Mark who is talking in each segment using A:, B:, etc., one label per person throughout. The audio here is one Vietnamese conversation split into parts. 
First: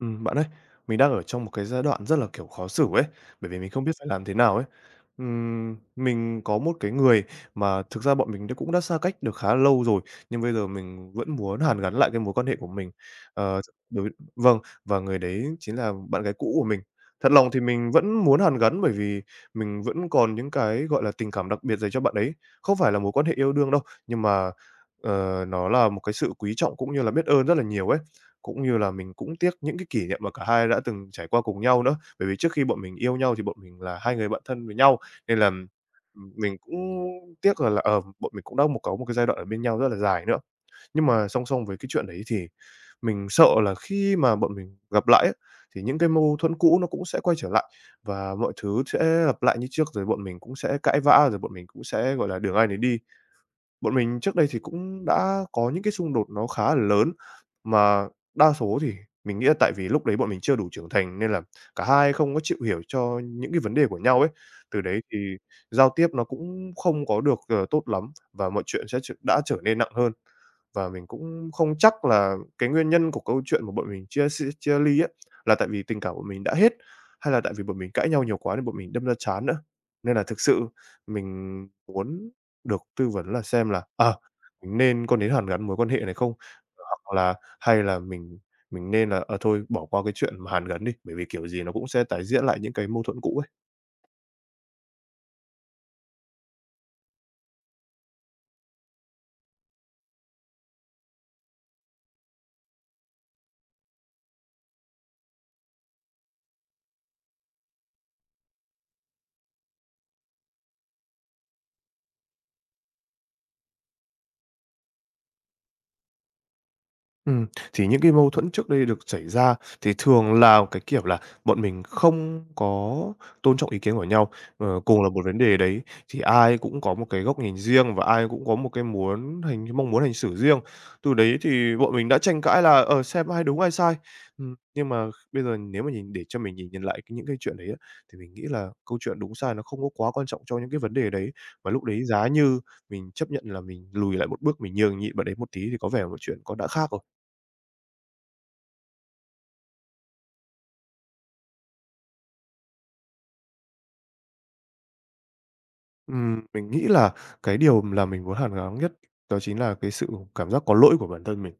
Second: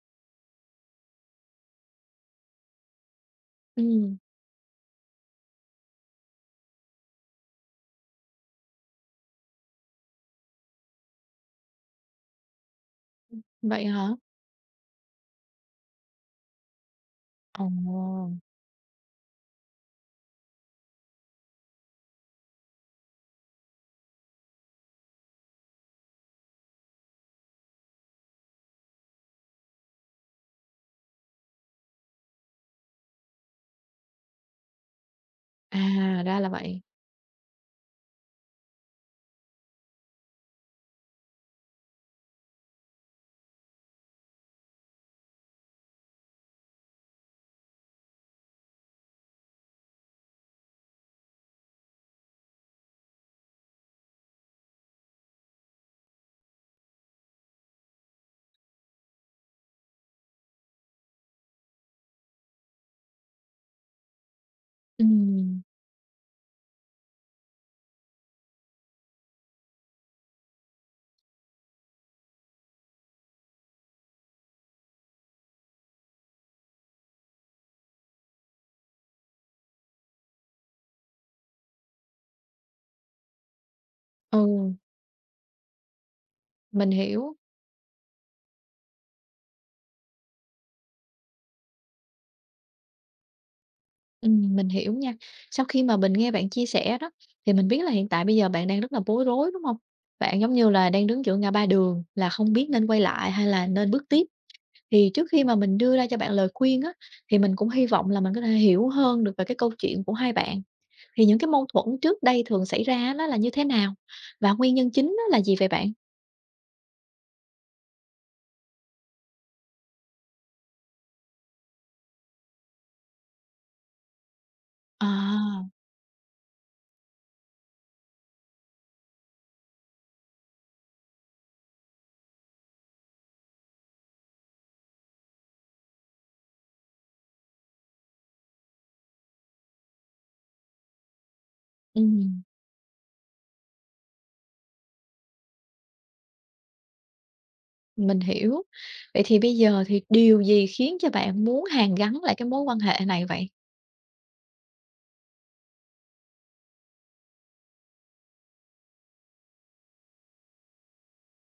A: Bạn ơi, mình đang ở trong một cái giai đoạn rất là, kiểu, khó xử ấy, bởi vì mình không biết phải
B: Ừm,
A: làm thế nào ấy. Mình có một cái người mà thực ra bọn mình cũng đã xa cách được khá lâu rồi, nhưng bây giờ mình vẫn muốn hàn gắn lại cái mối quan hệ của mình. Ờ,
B: vậy hả?
A: đối vâng, và người đấy chính là bạn gái cũ của mình. Thật lòng thì mình vẫn
B: Ồ,
A: muốn hàn gắn bởi vì mình vẫn còn những cái, gọi là, tình cảm đặc biệt dành cho bạn ấy. Không phải là mối quan hệ yêu đương đâu, nhưng mà, nó là một cái sự quý trọng cũng như là biết ơn rất là nhiều ấy. Cũng như là mình cũng tiếc những cái kỷ niệm mà cả hai đã từng trải qua cùng nhau nữa. Bởi vì trước khi bọn mình yêu nhau thì bọn mình là hai người bạn thân với nhau, nên là,
B: à, ra là
A: mình cũng
B: vậy.
A: tiếc là, bọn mình cũng đã có một cái giai đoạn ở bên nhau rất là dài nữa. Nhưng mà song song với cái chuyện đấy thì mình sợ là khi mà bọn mình gặp lại ấy, thì những cái mâu thuẫn cũ nó cũng sẽ quay trở lại và mọi thứ sẽ lặp lại như trước, rồi bọn mình cũng sẽ cãi vã, rồi bọn mình cũng sẽ, gọi là, đường ai nấy đi. Bọn mình trước đây thì cũng đã có những cái xung đột nó khá là lớn, mà đa số thì mình nghĩ là tại vì lúc đấy bọn mình chưa đủ trưởng thành nên là cả hai không có chịu hiểu cho những cái vấn đề của nhau ấy. Từ đấy thì
B: Ừm,
A: giao tiếp nó cũng không có được, tốt lắm và mọi chuyện sẽ tr đã trở nên nặng hơn. Và mình cũng không chắc là cái nguyên nhân của câu chuyện mà bọn mình chia ly ấy, là tại vì tình cảm của mình đã hết, hay là tại vì bọn mình cãi nhau nhiều quá nên bọn mình đâm ra chán nữa. Nên là thực sự mình muốn được tư vấn là xem là,
B: ừ,
A: mình có nên hàn gắn mối quan hệ này không?
B: mình
A: Hoặc
B: hiểu,
A: là hay là mình nên là, thôi bỏ qua cái chuyện mà hàn gắn đi, bởi vì kiểu gì nó cũng sẽ tái diễn lại những cái mâu thuẫn cũ ấy.
B: mình hiểu nha. Sau khi mà mình nghe bạn chia sẻ đó, thì mình biết là hiện tại bây giờ bạn đang rất là bối rối, đúng không? Bạn giống như là đang đứng giữa ngã ba đường là không biết nên quay lại hay là nên bước tiếp. Thì trước khi mà mình đưa ra cho bạn lời khuyên á, thì mình cũng hy vọng là mình có thể hiểu hơn được về cái câu chuyện của hai bạn. Thì những cái mâu thuẫn trước đây thường xảy ra nó là như thế nào? Và nguyên nhân chính nó là gì vậy bạn?
A: Ừm, thì những cái mâu thuẫn trước đây được xảy ra thì thường là cái kiểu là bọn mình không có tôn trọng ý kiến của nhau. Cùng là một vấn đề
B: À,
A: đấy thì ai cũng có một cái góc nhìn riêng và ai cũng có một cái muốn hành mong muốn hành xử riêng. Từ đấy thì bọn mình đã tranh cãi là, xem ai đúng ai sai. Nhưng mà bây giờ nếu mà để cho mình nhìn nhìn lại những cái chuyện đấy á, thì mình nghĩ là câu chuyện đúng sai nó không có quá quan trọng cho những cái vấn đề đấy. Và lúc đấy giá
B: ừm.
A: như mình chấp nhận là mình lùi lại một bước, mình nhường nhịn bạn đấy một tí thì có vẻ một chuyện đã khác rồi.
B: Mình hiểu. Vậy thì bây giờ thì điều gì khiến cho bạn muốn hàn gắn lại cái mối quan hệ này vậy?
A: Mình nghĩ là cái điều là mình muốn hàn gắn nhất đó chính là cái sự cảm giác có lỗi của bản thân mình.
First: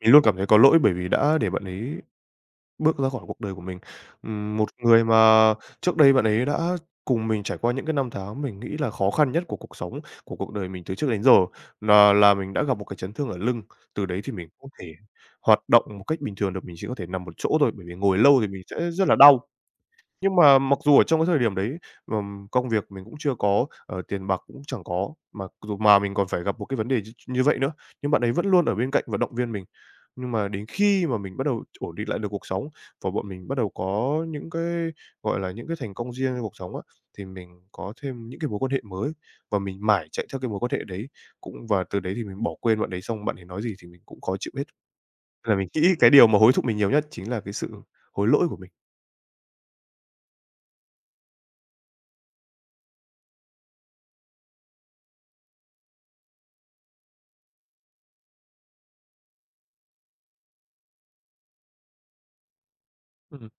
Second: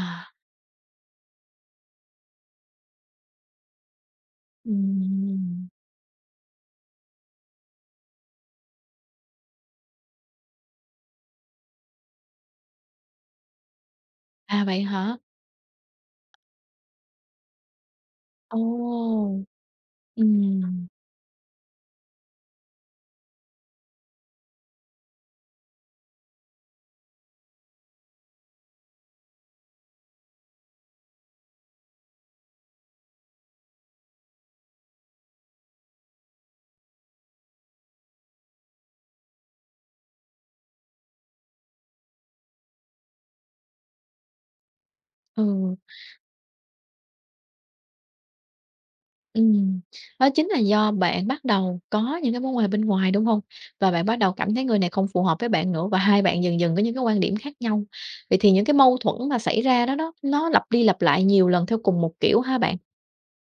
A: Mình luôn cảm thấy có lỗi bởi vì đã để bạn ấy bước ra khỏi cuộc đời của mình. Một người mà
B: Ừm.
A: trước đây bạn ấy đã cùng mình trải qua những cái năm tháng mình nghĩ là khó khăn nhất của cuộc sống, của cuộc đời mình từ trước đến giờ, là mình đã gặp một cái chấn thương ở lưng. Từ đấy thì mình
B: À,
A: không
B: vậy
A: thể
B: hả?
A: hoạt động một cách bình thường được, mình chỉ có thể nằm một chỗ thôi, bởi vì ngồi lâu thì mình sẽ rất là
B: Ồ!
A: đau.
B: Ờ.
A: Nhưng mà mặc dù ở trong cái thời điểm đấy, công việc mình cũng chưa có, tiền bạc cũng chẳng có, mà dù mà mình còn phải gặp một cái vấn đề như vậy nữa, nhưng bạn ấy vẫn luôn ở bên cạnh và động viên mình. Nhưng mà đến khi mà mình bắt đầu ổn định lại được cuộc sống và bọn mình bắt đầu có những cái, gọi là, những cái thành công riêng trong cuộc sống á, thì mình có thêm những cái mối quan hệ mới và mình mải chạy theo cái mối quan hệ đấy. Cũng và từ đấy thì mình bỏ quên bạn đấy, xong bạn ấy nói gì thì mình cũng khó chịu hết. Nên là mình
B: Ừ,
A: nghĩ cái điều mà hối thúc mình nhiều nhất chính là cái sự hối lỗi của mình.
B: ừm. Đó chính là do bạn bắt đầu có những cái mối quan hệ bên ngoài, đúng hông? Và bạn bắt đầu cảm thấy người này không phù hợp với bạn nữa và hai bạn dần dần có những cái quan điểm khác nhau. Vậy thì những cái mâu thuẫn mà xảy ra đó đó, nó lặp đi lặp lại nhiều lần theo cùng một kiểu hả bạn?
A: Ừm.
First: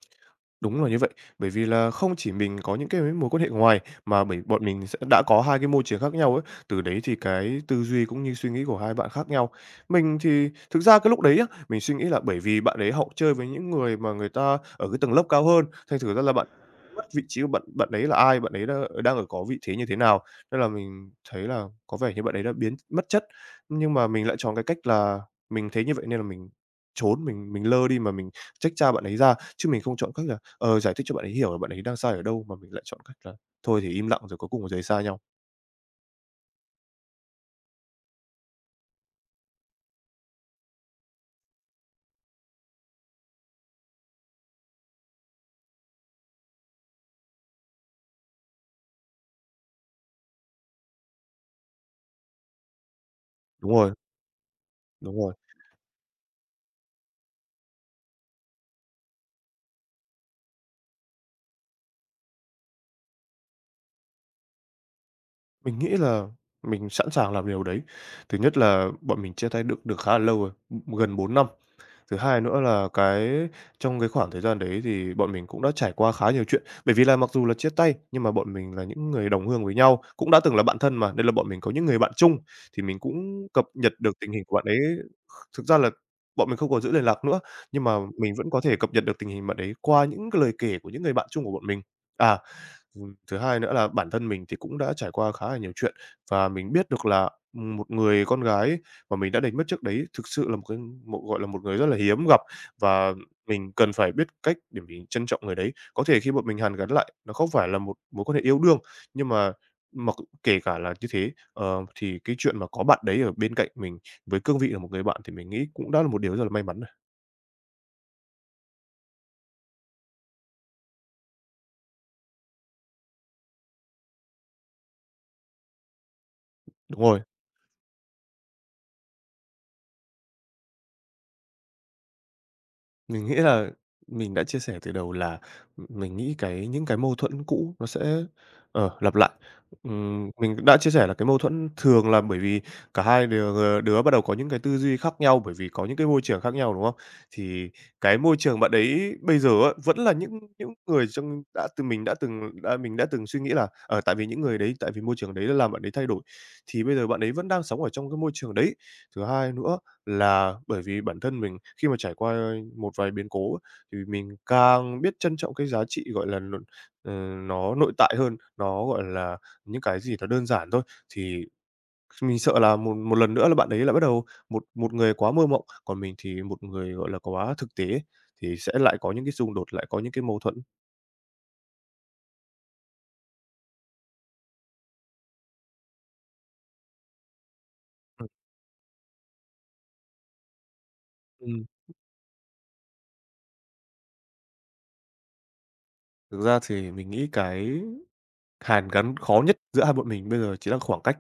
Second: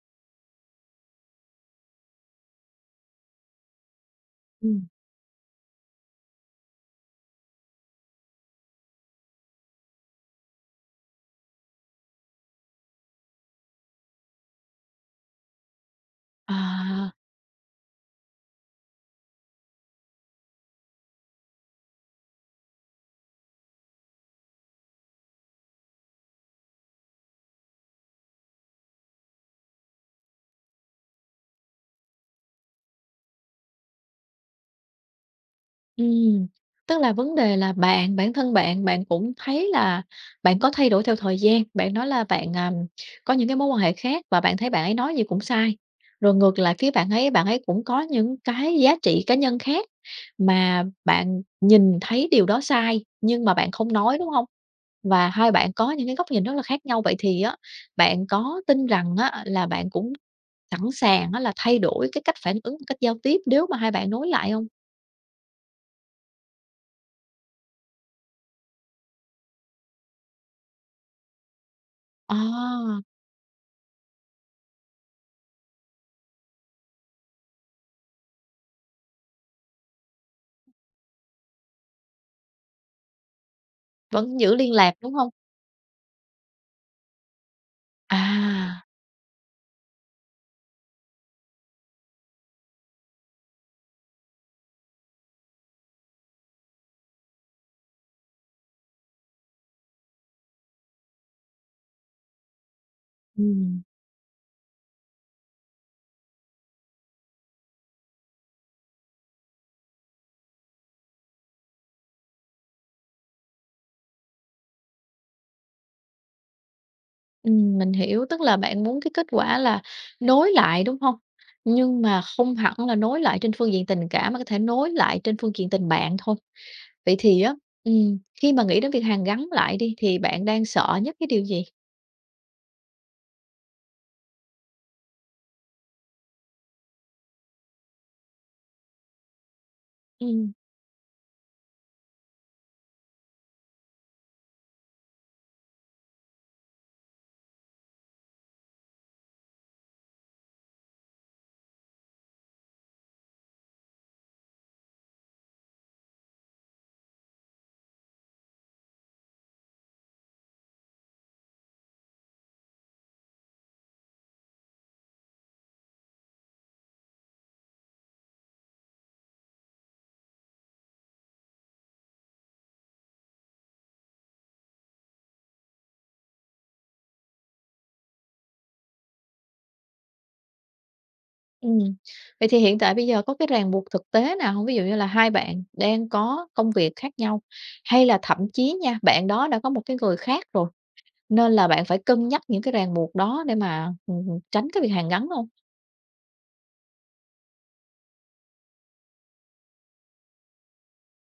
A: Đúng là như vậy, bởi vì là không chỉ mình có những cái mối quan hệ ngoài, mà bởi bọn
B: Ừm.
A: mình đã có hai cái môi trường khác nhau ấy, từ đấy thì cái tư duy cũng như suy nghĩ của hai bạn khác nhau. Mình thì thực ra cái lúc đấy á, mình suy nghĩ là bởi vì bạn ấy hậu chơi với những người mà người ta ở cái tầng lớp cao hơn, thành thử ra là bạn mất
B: À.
A: vị trí của bạn bạn ấy là ai, bạn ấy đang có vị thế như thế nào. Nên là mình thấy là có vẻ như bạn ấy đã biến mất chất, nhưng mà mình lại chọn cái cách là mình thấy như vậy nên là mình trốn, mình lơ đi mà mình trách cha bạn ấy ra, chứ mình không chọn cách là giải thích cho bạn ấy hiểu là bạn ấy đang sai ở đâu mà mình lại chọn cách là thôi thì im lặng rồi cuối cùng là rời xa nhau.
B: Ừm, tức là vấn đề là bản thân bạn, bạn cũng thấy là bạn có thay đổi theo thời gian, bạn nói là bạn, à, có những cái mối quan hệ khác và bạn thấy bạn ấy nói gì cũng sai. Rồi ngược lại phía bạn ấy cũng có những cái giá trị cá nhân khác mà bạn nhìn thấy điều đó sai nhưng mà bạn
A: Đúng
B: không
A: rồi,
B: nói, đúng không?
A: đúng
B: Và
A: rồi.
B: hai bạn có những cái góc nhìn rất là khác nhau. Vậy thì á, bạn có tin rằng á là bạn cũng sẵn sàng á là thay đổi cái cách phản ứng, cách giao tiếp nếu mà hai bạn nối lại không?
A: Mình nghĩ là mình sẵn sàng làm điều đấy. Thứ nhất là bọn mình chia tay được được khá là lâu rồi, gần 4 năm. Thứ hai nữa là
B: À!
A: trong cái khoảng thời gian đấy thì bọn mình cũng đã trải qua khá nhiều chuyện. Bởi vì là mặc dù là chia tay nhưng mà bọn mình là những người đồng hương với nhau, cũng đã từng là bạn thân mà, nên là bọn mình có những người bạn chung, thì mình cũng cập nhật được tình
B: Vẫn
A: hình
B: giữ
A: của bạn
B: liên
A: ấy.
B: lạc, đúng hông?
A: Thực ra là bọn mình không còn giữ liên lạc nữa, nhưng mà mình vẫn có thể
B: À,
A: cập nhật được tình hình bạn ấy qua những cái lời kể của những người bạn chung của bọn mình. À, thứ hai nữa là bản thân mình thì cũng đã trải qua khá là nhiều chuyện và mình biết được là, một người con gái ấy mà mình đã đánh mất trước đấy thực sự là một cái một, gọi là, một người rất là hiếm gặp và mình
B: ừm.
A: cần phải biết cách để mình trân trọng người đấy. Có thể khi bọn mình hàn gắn lại, nó không phải là một mối quan hệ yêu đương, nhưng mà mặc kể cả là như thế, thì cái chuyện mà có bạn đấy ở bên cạnh mình với cương vị là một người bạn thì mình nghĩ cũng đã là một điều rất là may mắn rồi.
B: Ừm, mình hiểu, tức là bạn muốn cái kết quả là nối lại, đúng hông? Nhưng mà không hẳn là nối lại trên phương diện tình cảm mà có thể nối lại trên phương diện tình bạn thôi.
A: Đúng
B: Vậy
A: rồi.
B: thì á, khi mà nghĩ đến việc hàn gắn lại đi thì bạn đang sợ nhất cái điều gì?
A: Mình nghĩ là mình đã chia sẻ từ đầu là, mình nghĩ cái những cái mâu thuẫn cũ nó sẽ, lặp lại.
B: Ừm,
A: Mình đã chia sẻ là cái mâu thuẫn thường là bởi vì cả hai đứa bắt đầu có những cái tư duy khác nhau, bởi vì có những cái môi trường khác nhau, đúng không? Thì cái môi trường bạn ấy bây giờ á, vẫn là những người trong đã từ mình đã từng suy nghĩ là, tại vì những người đấy, tại vì môi trường đấy đã làm bạn ấy thay đổi, thì bây giờ bạn ấy vẫn đang sống ở trong cái môi trường đấy. Thứ hai nữa là bởi vì bản thân mình khi mà trải qua một vài biến cố á, thì mình càng biết trân trọng cái giá trị, gọi là, ờ, nó nội tại hơn, nó, gọi là, những cái gì nó đơn giản thôi. Thì mình sợ là một một lần nữa là bạn ấy lại bắt đầu một một người quá mơ mộng, còn mình thì một người, gọi là, quá thực tế thì sẽ lại có những cái xung đột, lại có những cái mâu thuẫn.
B: ừm, vậy thì hiện tại bây giờ có cái ràng buộc thực tế nào hông? Ví dụ như là hai bạn đang có công việc khác nhau, hay là
A: Ừm.
B: thậm chí nha, bạn đó đã có một cái người khác rồi? Nên
A: Ừm,
B: là bạn phải cân nhắc những cái ràng buộc đó để mà, tránh cái việc hàn gắn luôn.
A: Thực ra thì mình nghĩ cái hàn gắn khó nhất giữa hai bọn mình bây giờ chỉ là khoảng cách.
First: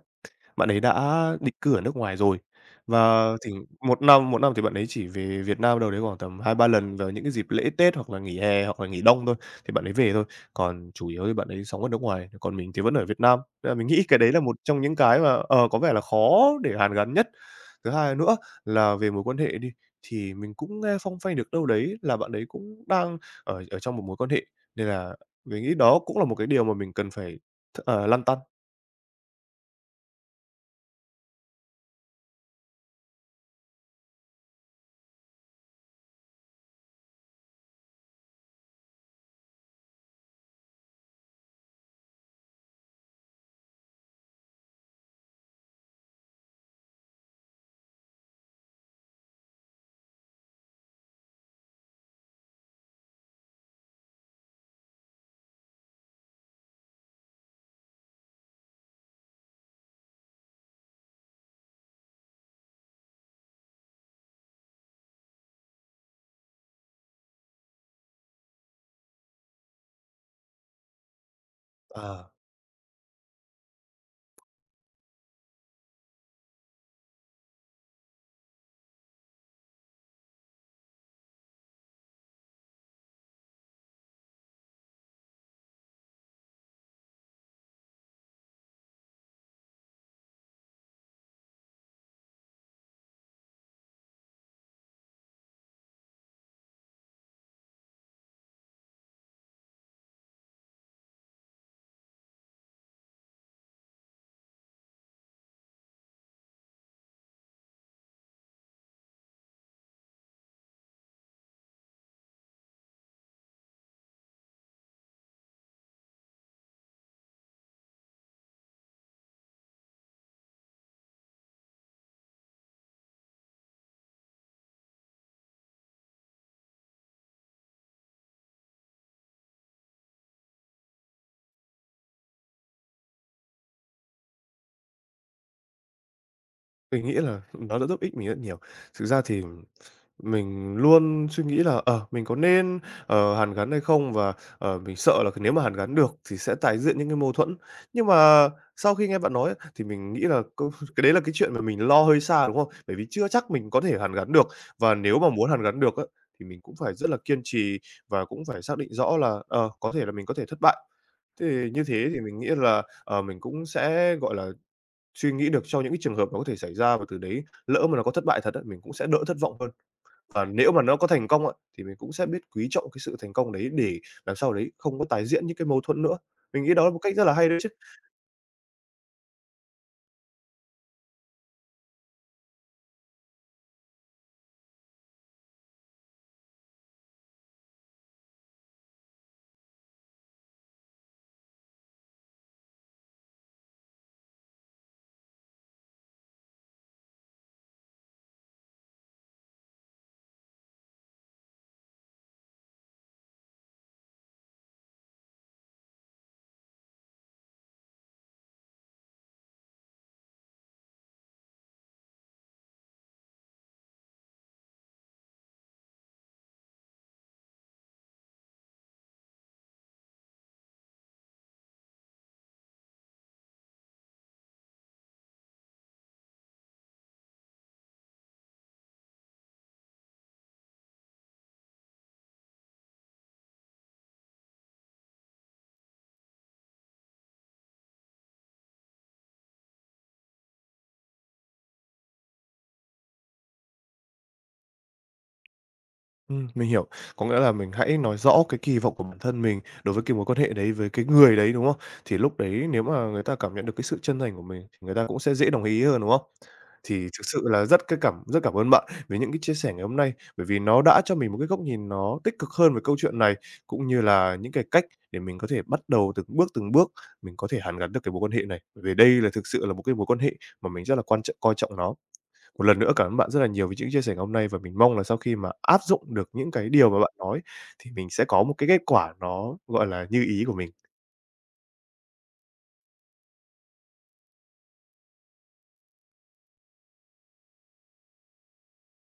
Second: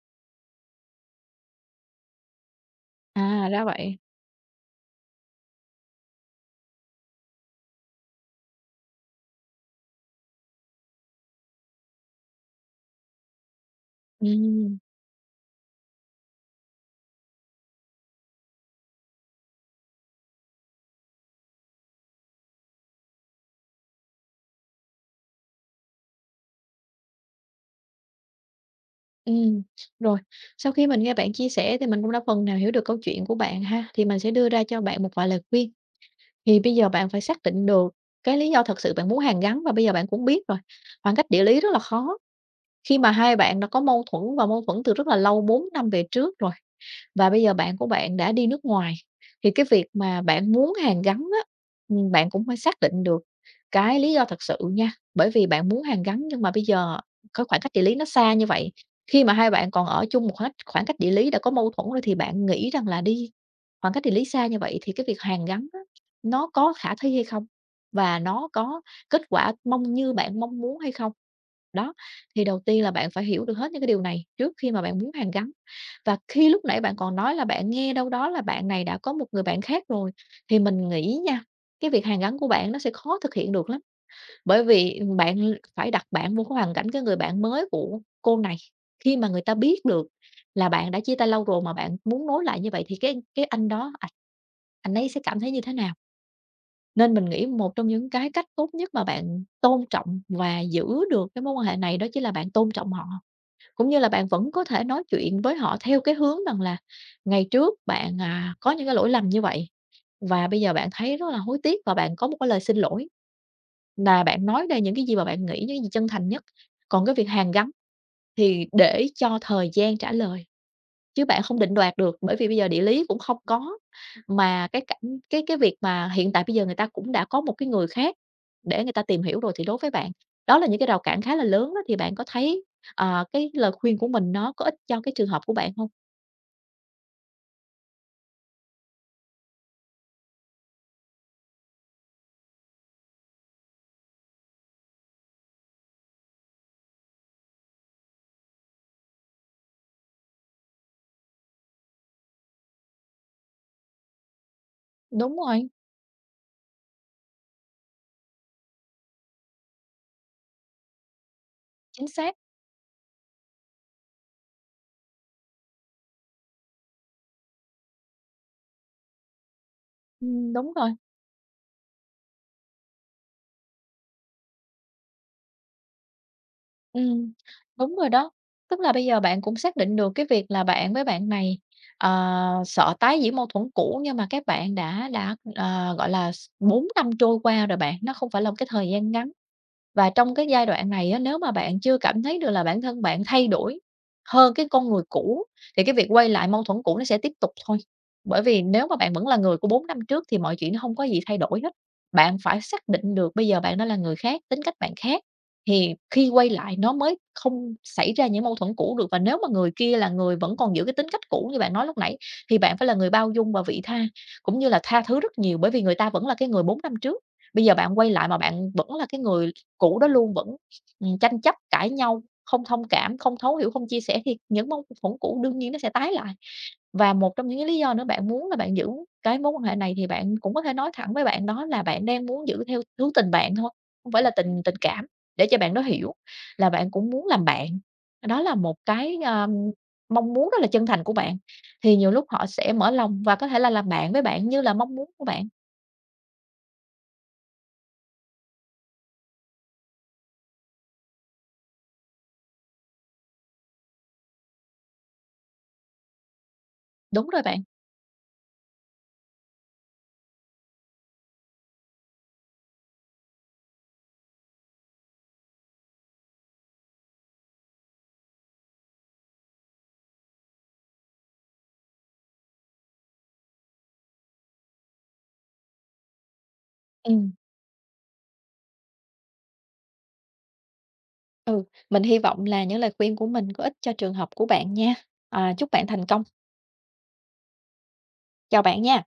A: Bạn ấy đã định cư ở nước ngoài rồi và
B: À, ra vậy.
A: một năm thì bạn ấy chỉ về Việt Nam đâu đấy khoảng tầm hai ba lần vào những cái dịp lễ Tết hoặc là nghỉ hè hoặc là nghỉ đông thôi, thì bạn ấy về thôi, còn chủ yếu thì bạn ấy sống ở nước ngoài, còn mình thì vẫn ở Việt Nam. Nên là mình nghĩ cái đấy là một
B: Ừm,
A: trong những cái mà, có vẻ là khó để hàn gắn nhất. Thứ hai nữa là về mối quan hệ đi, thì mình cũng nghe phong phanh được đâu đấy là bạn ấy cũng đang ở ở trong một mối quan hệ, nên là mình nghĩ đó cũng là một cái điều mà mình cần phải lăn tăn.
B: ừm. Rồi, sau khi mình nghe bạn chia sẻ thì mình cũng đã phần nào hiểu được câu chuyện của bạn ha, thì mình sẽ đưa ra cho bạn một vài lời khuyên. Thì bây giờ bạn phải xác định được cái lý do thật sự bạn muốn hàn gắn và bây giờ bạn cũng biết rồi, khoảng cách địa lý rất là khó, khi mà hai bạn đã có mâu thuẫn và mâu thuẫn từ rất là lâu, 4 năm về trước rồi. Và bây giờ bạn của bạn đã đi nước ngoài, thì cái việc mà bạn muốn hàn gắn á, bạn cũng phải xác định được cái lý do thật sự nha, bởi vì bạn muốn hàn gắn nhưng mà bây giờ cái khoảng cách địa lý nó xa như vậy, khi mà hai bạn còn ở chung một khoảng khoảng cách địa lý đã có mâu thuẫn rồi thì bạn nghĩ rằng là đi khoảng cách địa lý xa như vậy thì cái việc hàn gắn á, nó có khả thi hay không? Và nó có kết quả mong như bạn mong muốn hay không? Đó,
A: Ờ.
B: thì đầu tiên là bạn phải hiểu được hết những cái điều này trước khi mà bạn muốn hàn gắn. Và khi lúc nãy bạn còn nói là bạn nghe đâu đó là bạn này đã có một người bạn khác rồi, thì mình nghĩ nha, cái việc hàn gắn của bạn nó sẽ khó thực hiện được lắm. Bởi vì bạn phải đặt bạn vô cái hoàn cảnh cái người bạn mới của cô này, khi mà người ta biết được là bạn đã chia tay lâu rồi mà bạn muốn nối lại như vậy thì cái anh đó ảnh anh ấy sẽ cảm thấy như thế nào? Nên mình nghĩ một trong những cái cách tốt nhất mà bạn tôn trọng và giữ được cái mối quan hệ này đó chính là bạn tôn trọng họ. Cũng như là bạn vẫn có thể nói chuyện với họ theo cái hướng rằng là ngày trước bạn, à, có những cái lỗi lầm như vậy và bây giờ bạn thấy rất là hối tiếc và bạn có một cái lời xin lỗi. Là bạn nói ra những cái gì mà bạn nghĩ, những cái gì chân thành nhất. Còn cái việc hàn gắn thì để cho thời gian trả lời. Chứ bạn không định đoạt được, bởi vì bây giờ địa lý cũng không có, mà cái cảnh cái việc mà hiện tại bây giờ người ta cũng đã có một cái người khác để người ta tìm hiểu rồi thì đối với bạn, đó là những cái rào cản khá là lớn đó, thì bạn có thấy, ờ, cái lời khuyên của mình nó có ích cho cái trường hợp của bạn không?
A: Mình nghĩ là nó đã giúp ích mình rất nhiều. Thực ra thì mình luôn suy nghĩ là, mình có nên, hàn gắn hay không? Và, mình sợ là nếu mà hàn gắn được thì sẽ tái diễn những cái mâu thuẫn. Nhưng mà sau khi nghe bạn nói á, thì mình nghĩ là cái đấy là cái chuyện mà mình lo hơi xa, đúng không? Bởi vì chưa chắc mình có thể hàn gắn được, và nếu mà
B: Đúng
A: muốn hàn
B: rồi,
A: gắn được á, thì mình cũng phải rất là kiên trì và cũng phải xác định rõ là, có thể là mình có thể thất bại. Thì như
B: chính
A: thế thì
B: xác.
A: mình nghĩ là, mình cũng sẽ, gọi là, suy nghĩ được cho những cái trường hợp nó có thể xảy ra, và từ đấy lỡ mà nó có thất bại thật á, mình cũng sẽ đỡ thất vọng hơn. Và nếu
B: Đúng
A: mà
B: rồi.
A: nó có thành công á, thì mình cũng sẽ biết quý trọng cái sự thành công đấy để làm sao đấy không có tái diễn những cái mâu thuẫn nữa. Mình nghĩ đó là một
B: Ừ,
A: cách rất là hay đấy chứ.
B: đúng rồi đó. Tức là bây giờ bạn cũng xác định được cái việc là bạn với bạn này, ờ, sợ tái diễn mâu thuẫn cũ nhưng mà các bạn đã, ờ, gọi là, 4 năm trôi qua rồi bạn, nó không phải là một cái thời gian ngắn. Và trong cái giai đoạn này á, nếu mà bạn chưa cảm thấy được là bản thân bạn thay đổi hơn cái con người cũ, thì cái việc quay lại mâu thuẫn cũ nó sẽ tiếp tục thôi. Bởi vì nếu mà bạn vẫn là người của 4 năm trước thì mọi chuyện nó không có gì thay đổi hết. Bạn phải xác định được bây giờ bạn đã là người khác, tính cách bạn khác. Thì khi quay lại nó mới không xảy ra những mâu thuẫn cũ được, và nếu mà người kia là người vẫn còn giữ cái tính cách cũ như bạn nói lúc nãy, thì bạn phải là người bao dung và vị tha, cũng như là tha thứ rất nhiều, bởi vì người ta vẫn là cái người 4 năm trước. Bây giờ bạn quay lại mà bạn vẫn là cái người cũ đó luôn, vẫn, tranh chấp, cãi nhau, không thông cảm, không thấu hiểu, không chia sẻ, thì những mâu thuẫn cũ đương nhiên nó sẽ tái lại. Và một trong những cái lý do nữa bạn muốn là bạn giữ cái mối quan hệ này thì bạn cũng có thể nói thẳng với bạn đó là bạn đang muốn giữ theo hướng tình bạn thôi, không phải là tình tình cảm. Để cho bạn đó hiểu là bạn cũng muốn làm bạn, đó là một cái, mong muốn rất là chân thành của bạn, thì nhiều lúc họ sẽ mở lòng và có thể là làm bạn với bạn như là mong muốn của bạn.
A: Mình hiểu. Có nghĩa là mình hãy nói rõ cái kỳ vọng của bản thân mình đối với cái mối quan hệ đấy, với cái người đấy, đúng không? Thì lúc đấy nếu mà người ta cảm nhận được cái sự chân thành của mình thì người ta cũng sẽ dễ đồng ý hơn, đúng không? Thì thực
B: Đúng
A: sự
B: rồi bạn,
A: là rất cảm ơn bạn với những cái chia sẻ ngày hôm nay, bởi vì nó đã cho mình một cái góc nhìn nó tích cực hơn về câu chuyện này, cũng như là những cái cách để mình có thể bắt đầu từng bước mình có thể hàn gắn được cái mối quan hệ này. Bởi vì đây là thực sự là một cái mối quan hệ mà mình rất là quan trọng coi trọng nó. Một lần nữa cảm ơn bạn rất là nhiều vì những chia sẻ ngày hôm nay, và mình mong là sau khi mà áp dụng được những cái điều mà bạn
B: ừm.
A: nói thì mình sẽ có một cái kết quả nó, gọi là, như ý của mình.
B: Ừ, mình hy vọng là những lời khuyên của mình có ích cho trường hợp của bạn nha. À, chúc bạn thành công. Chào bạn nha.